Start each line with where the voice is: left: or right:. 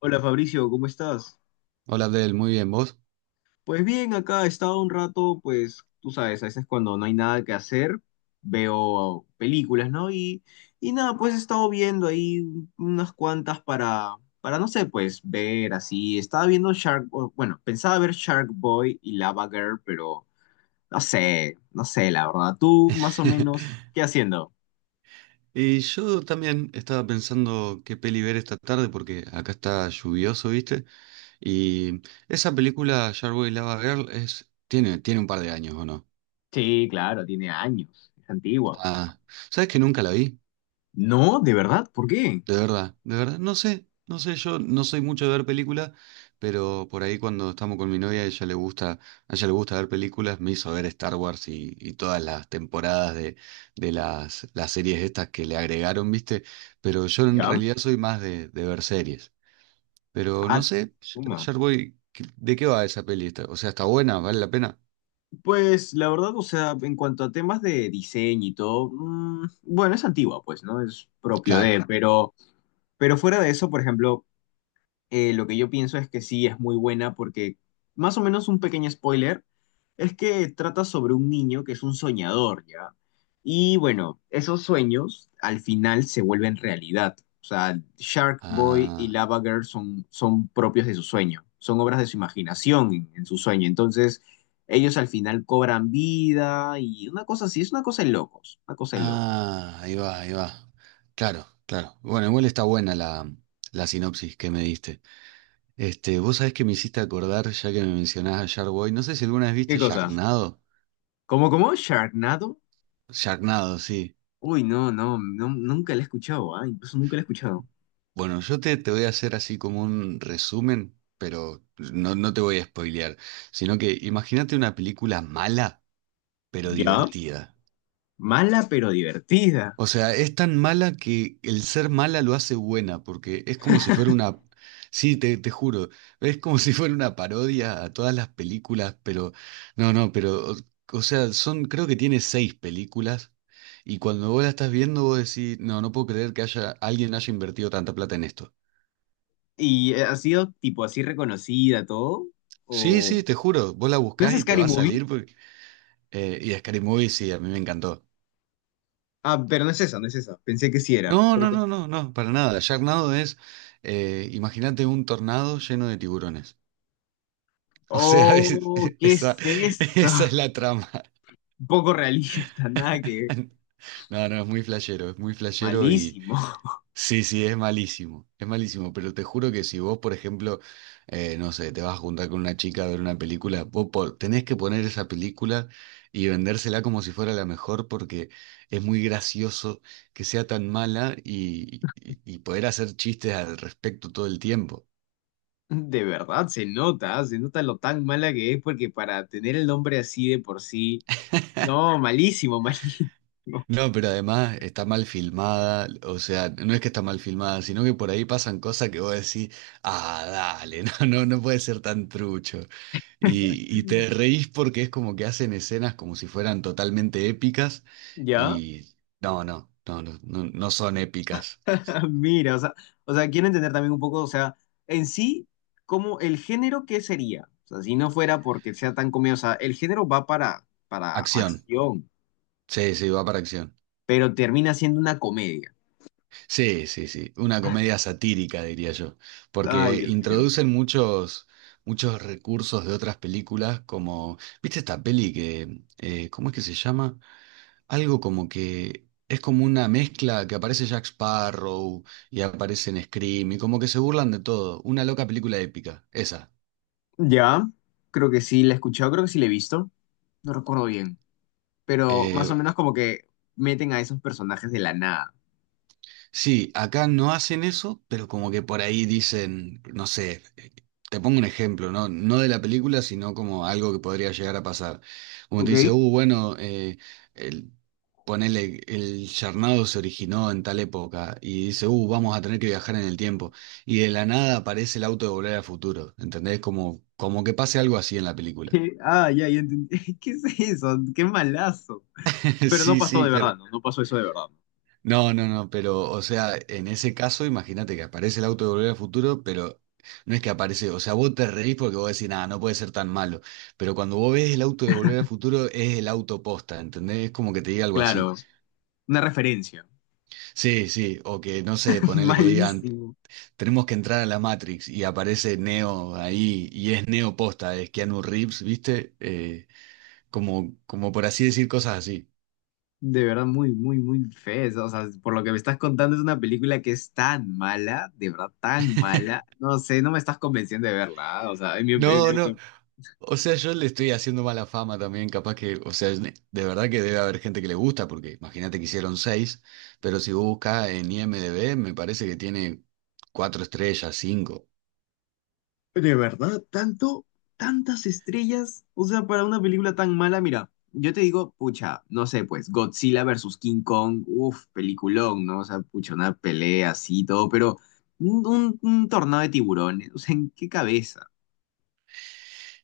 left: Hola Fabricio, ¿cómo estás?
right: Hola Abdel, muy bien, ¿vos?
left: Pues bien, acá he estado un rato, pues tú sabes, a veces cuando no hay nada que hacer, veo películas, ¿no? Y nada, pues he estado viendo ahí unas cuantas para, no sé, pues ver así. Estaba viendo bueno, pensaba ver Shark Boy y Lava Girl, pero no sé, la verdad. ¿Tú más o menos qué haciendo?
right: Y yo también estaba pensando qué peli ver esta tarde porque acá está lluvioso, ¿viste? Y esa película, Sharkboy Lava Girl, tiene un par de años, ¿o no?
left: Sí, claro, tiene años, es antigua.
right: Ah, ¿sabes que nunca la vi?
left: No, de verdad, ¿por qué?
right: De verdad, no sé, no sé, yo no soy mucho de ver películas, pero por ahí cuando estamos con mi novia, a ella le gusta ver películas, me hizo ver Star Wars y todas las temporadas de las series estas que le agregaron, ¿viste? Pero yo en
left: Ya.
right: realidad soy más de ver series. Pero no
left: Ah,
right: sé,
left: suma.
right: ayer voy, ¿de qué va esa peli? O sea, ¿está buena? ¿Vale la pena?
left: Pues la verdad, o sea, en cuanto a temas de diseño y todo, bueno, es antigua, pues, ¿no? Es propio
right: Claro.
left: de, pero fuera de eso, por ejemplo, lo que yo pienso es que sí es muy buena porque, más o menos un pequeño spoiler, es que trata sobre un niño que es un soñador, ¿ya? Y bueno, esos sueños al final se vuelven realidad. O sea, Shark Boy y
right: Ah,
left: Lava Girl son propios de su sueño, son obras de su imaginación en su sueño. Entonces, ellos al final cobran vida y una cosa así, es una cosa de locos, una cosa de locos.
right: ah, ahí va, ahí va. Claro, claro. Bueno, igual está buena la sinopsis que me diste. Este, vos sabés que me hiciste acordar, ya que me mencionás a Sharkboy, no sé si alguna vez
left: ¿Qué
right: viste
left: cosa?
right: Sharknado.
left: ¿Cómo? ¿Sharknado?
right: Sharknado, sí.
left: Uy, no, no, no, nunca la he escuchado, ¿ah? Incluso nunca la he escuchado.
right: Bueno, yo te voy a hacer así como un resumen, pero no, no te voy a spoilear, sino que imagínate una película mala, pero
left: Ya,
right: divertida.
left: mala pero divertida.
right: O sea, es tan mala que el ser mala lo hace buena, porque es como si fuera una. Sí, te juro, es como si fuera una parodia a todas las películas, pero. No, no, pero. O sea, creo que tiene seis películas, y cuando vos la estás viendo, vos decís, no, no puedo creer que alguien haya invertido tanta plata en esto.
left: ¿Y ha sido tipo así reconocida todo?
right: Sí,
left: ¿O
right: sí, te juro, vos la
left: no es
right: buscás y te
left: Scary
right: va a
left: Movie?
right: salir, y Scary Movie, sí, a mí me encantó.
left: Ah, pero no es esa, no es esa. Pensé que sí era.
right: No, no,
left: Porque...
right: no, no, no, para nada. Sharknado imagínate un tornado lleno de tiburones. O sea,
left: Oh, ¿qué
right: esa,
left: es eso?
right: esa es la trama.
left: Poco realista, nada que ver.
right: No, no, es muy flashero y
left: Malísimo.
right: sí, sí, es malísimo, pero te juro que si vos, por ejemplo, no sé, te vas a juntar con una chica a ver una película, tenés que poner esa película y vendérsela como si fuera la mejor porque es muy gracioso que sea tan mala y, y poder hacer chistes al respecto todo el tiempo.
left: De verdad, se nota, ¿ah? Se nota lo tan mala que es, porque para tener el nombre así de por sí. No, malísimo, malísimo.
right: No, pero además está mal filmada, o sea, no es que está mal filmada, sino que por ahí pasan cosas que vos decís, ah, dale, no, no puede ser tan trucho. Y te reís porque es como que hacen escenas como si fueran totalmente épicas
left: ¿Ya?
right: y no, no, no, no, no son épicas.
left: Mira, o sea, quiero entender también un poco, o sea, en sí, como el género, ¿qué sería? O sea, si no fuera porque sea tan comedia, o sea, el género va para
right: Acción,
left: acción,
right: sí, sí, va para acción.
left: pero termina siendo una comedia.
right: Sí, sí, sí, una comedia satírica, diría yo,
left: Ay,
right: porque
left: Dios mío.
right: introducen muchos recursos de otras películas, como, ¿viste esta peli cómo es que se llama? Algo como que es como una mezcla que aparece Jack Sparrow y aparece en Scream y como que se burlan de todo, una loca película épica, esa.
left: Ya, creo que sí la he escuchado, creo que sí la he visto, no recuerdo bien, pero
right: Eh,
left: más o menos como que meten a esos personajes de la nada,
right: Sí, acá no hacen eso, pero como que por ahí dicen, no sé, te pongo un ejemplo, ¿no? No de la película, sino como algo que podría llegar a pasar. Como te
left: ¿ok?
right: dice, bueno, el, ponele, el charnado se originó en tal época, y dice, vamos a tener que viajar en el tiempo, y de la nada aparece el auto de Volver al Futuro, ¿entendés? Como que pase algo así en la película.
left: ¿Qué? Ah, ya entendí. ¿Qué es eso? ¡Qué malazo! Pero no
right: Sí,
left: pasó
right: sí,
left: de
right: pero.
left: verdad, ¿no? No pasó eso de verdad, ¿no?
right: No, no, no, pero, o sea, en ese caso, imagínate que aparece el auto de Volver al Futuro, pero no es que aparece, o sea, vos te reís porque vos decís, nada, no puede ser tan malo, pero cuando vos ves el auto de Volver al Futuro, es el auto posta, ¿entendés? Es como que te diga algo
left: Claro,
right: así.
left: una referencia.
right: Sí, sí, o que, no sé, ponele que digan,
left: Malísimo.
right: tenemos que entrar a la Matrix y aparece Neo ahí y es Neo posta, es Keanu Reeves, ¿viste? Como, por así decir cosas así.
left: De verdad, muy feo. O sea, por lo que me estás contando, es una película que es tan mala, de verdad, tan mala. No sé, no me estás convenciendo de verla. O sea, en
right: No,
left: lo
right: no.
left: que...
right: O sea, yo le estoy haciendo mala fama también, capaz que, o sea, de verdad que debe haber gente que le gusta, porque imagínate que hicieron seis, pero si vos buscas en IMDb, me parece que tiene cuatro estrellas, cinco.
left: De verdad, tanto, tantas estrellas. O sea, para una película tan mala, mira, yo te digo, pucha, no sé, pues, Godzilla versus King Kong, uff, peliculón, ¿no? O sea, pucha, una pelea así y todo, pero un tornado de tiburones. O sea, ¿en qué cabeza?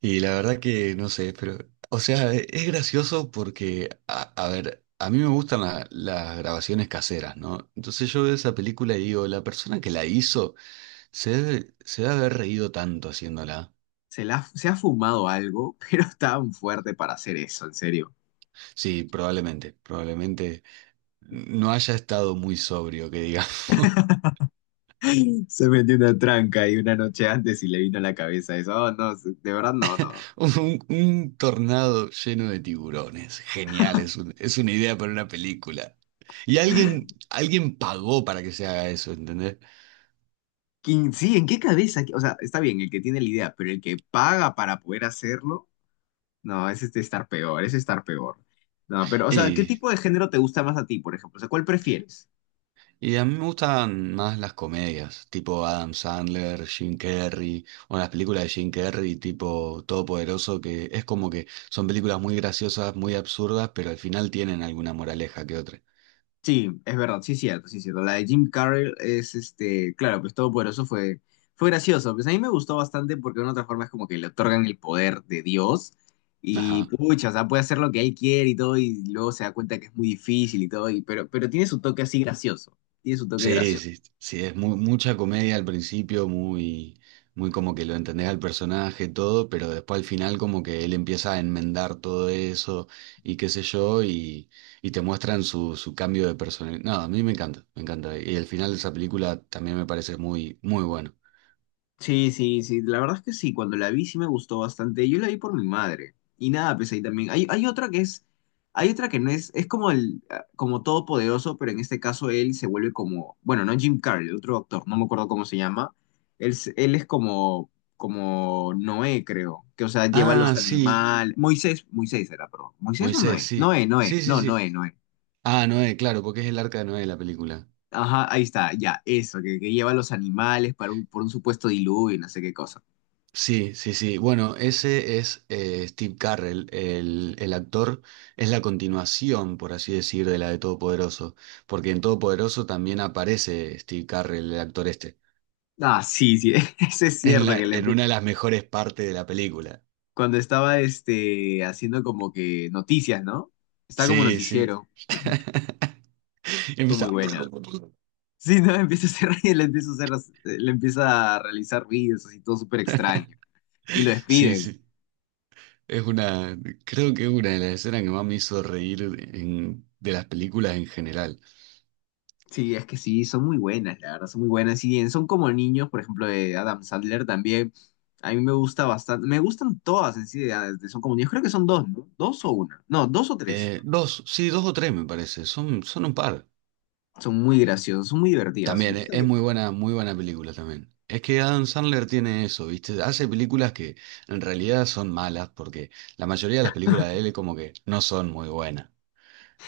right: Y la verdad que no sé, pero, o sea, es gracioso porque, a ver, a mí me gustan las grabaciones caseras, ¿no? Entonces yo veo esa película y digo, la persona que la hizo se debe haber reído tanto haciéndola.
left: Se ha fumado algo, pero tan fuerte para hacer eso, en serio.
right: Sí, probablemente no haya estado muy sobrio, que digamos.
left: Se metió una tranca y una noche antes y le vino a la cabeza eso. Oh, no, de verdad no, no.
right: Un tornado lleno de tiburones. Genial, es una idea para una película. Y alguien pagó para que se haga eso, ¿entendés?
left: ¿Quién, sí, en qué cabeza? O sea, está bien el que tiene la idea, pero el que paga para poder hacerlo, no, ese es estar peor, ese es estar peor. No, pero, o sea, ¿qué
right: Y,
left: tipo de género te gusta más a ti, por ejemplo? O sea, ¿cuál prefieres?
right: y a mí me gustan más las comedias, tipo Adam Sandler, Jim Carrey, o las películas de Jim Carrey, tipo Todopoderoso, que es como que son películas muy graciosas, muy absurdas, pero al final tienen alguna moraleja que otra.
left: Sí, es verdad, sí, cierto, sí, cierto. La de Jim Carrey es, este, claro, pues Todopoderoso fue gracioso. Pues a mí me gustó bastante porque de una otra forma es como que le otorgan el poder de Dios y,
right: Ajá.
left: pucha, o sea, puede hacer lo que él quiere y todo y luego se da cuenta que es muy difícil y todo, pero tiene su toque así gracioso, tiene su toque
right: Sí,
left: gracioso.
right: sí, sí, es mucha comedia al principio, muy, muy como que lo entendés al personaje, todo, pero después al final como que él empieza a enmendar todo eso y qué sé yo, y te muestran su cambio de personalidad. No, a mí me encanta, me encanta. Y el final de esa película también me parece muy, muy bueno.
left: Sí, sí, sí, la verdad es que sí, cuando la vi sí me gustó bastante. Yo la vi por mi madre. Y nada, pues ahí también. Hay otra que es, hay otra que no es, es como como todopoderoso, pero en este caso él se vuelve como, bueno, no Jim Carrey, el otro actor, no me acuerdo cómo se llama. Él es como, como Noé, creo, que o sea, lleva
right: Ah,
left: los
right: sí,
left: animales. Moisés era, perdón. ¿Moisés o
right: Moisés,
left: Noé?
right: sí,
left: Noé, Noé,
right: sí, sí,
left: no,
right: sí.
left: Noé, Noé.
right: Ah, Noé, claro, porque es el arca de Noé la película.
left: Ajá, ahí está, ya, eso, que lleva los animales para un, por un supuesto diluvio y no sé qué cosa.
right: Sí, sí, sí. Bueno, ese es Steve Carrell, el actor, es la continuación, por así decir, de la de Todopoderoso, porque en Todopoderoso también aparece Steve Carrell, el actor este,
left: Ah, sí, sí, eso es cierto que
right: en una de las mejores partes de la película.
left: cuando estaba este haciendo como que noticias, ¿no? Estaba como
right: Sí, sí.
left: noticiero, fue muy
right: Empieza.
left: buena. Sí, no, empieza a hacer le empieza a hacer, le empieza a realizar vídeos así todo súper extraño y lo
right: Sí,
left: despiden.
right: sí. Es una, creo que es una de las escenas que más me hizo reír de las películas en general.
left: Sí, es que sí, son muy buenas, la verdad, son muy buenas. Y bien, son como niños, por ejemplo, de Adam Sandler también. A mí me gusta bastante, me gustan todas en sí, son como niños, creo que son dos, ¿no? Dos o una, no, dos o tres.
right: Dos, sí, dos o tres me parece, son un par.
left: Son muy graciosas, son muy divertidas,
right: También
left: no
right: es
left: sé,
right: muy buena película también. Es que Adam Sandler tiene eso, ¿viste? Hace películas que en realidad son malas, porque la mayoría de las películas de él como que no son muy buenas.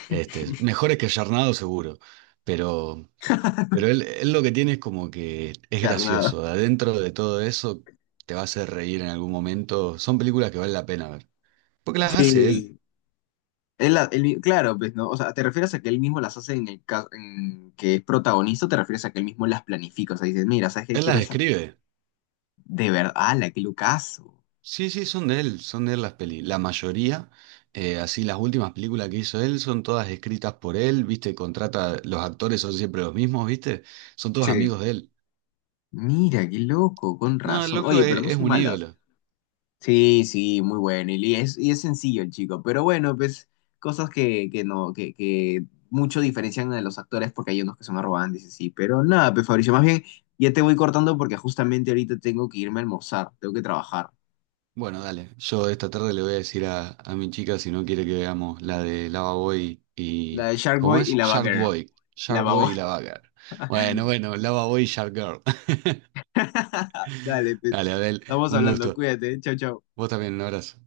right: Este, mejores que Yarnado seguro, pero, pero él lo que tiene es como que es
left: carnada.
right: gracioso. De adentro de todo eso te va a hacer reír en algún momento. Son películas que vale la pena ver. Porque las hace él.
left: Él, la- él mi- claro, pues, ¿no? O sea, ¿te refieres a que él mismo las hace en el caso en que es protagonista o te refieres a que él mismo las planifica? O sea, dices, mira, ¿sabes qué?
right: Él
left: Quiero
right: las
left: esa...
right: escribe.
left: De verdad, ¡hala, qué locazo!
right: Sí, sí, son de él las pelis. La mayoría, así las últimas películas que hizo él son todas escritas por él, ¿viste? Los actores son siempre los mismos, ¿viste? Son todos
left: Sí.
right: amigos de él.
left: Mira, qué loco, con
right: No, el
left: razón.
right: loco
left: Oye, pero
right: es,
left: no
right: es
left: son
right: un
left: malas.
right: ídolo.
left: Sí, sí, muy bueno. Y es sencillo el chico. Pero bueno, pues cosas que no, que mucho diferencian a los actores porque hay unos que son arrogantes y sí. Pero nada, pues Fabricio, más bien ya te voy cortando porque justamente ahorita tengo que irme a almorzar. Tengo que trabajar.
right: Bueno, dale, yo esta tarde le voy a decir a mi chica si no quiere que veamos la de Lava Boy
left: La
right: y.
left: de Shark
right: ¿Cómo
left: Boy y
right: es?
left: la
right: Shark
left: Bagger.
right: Boy.
left: La
right: Shark Boy y
left: babona.
right: Lava Girl. Bueno, bueno, Lava Boy y Shark Girl.
left: Dale, pues.
right: Dale, Adel,
left: Estamos
right: un
left: hablando.
right: gusto.
left: Cuídate. Chau, chau.
right: Vos también, un abrazo.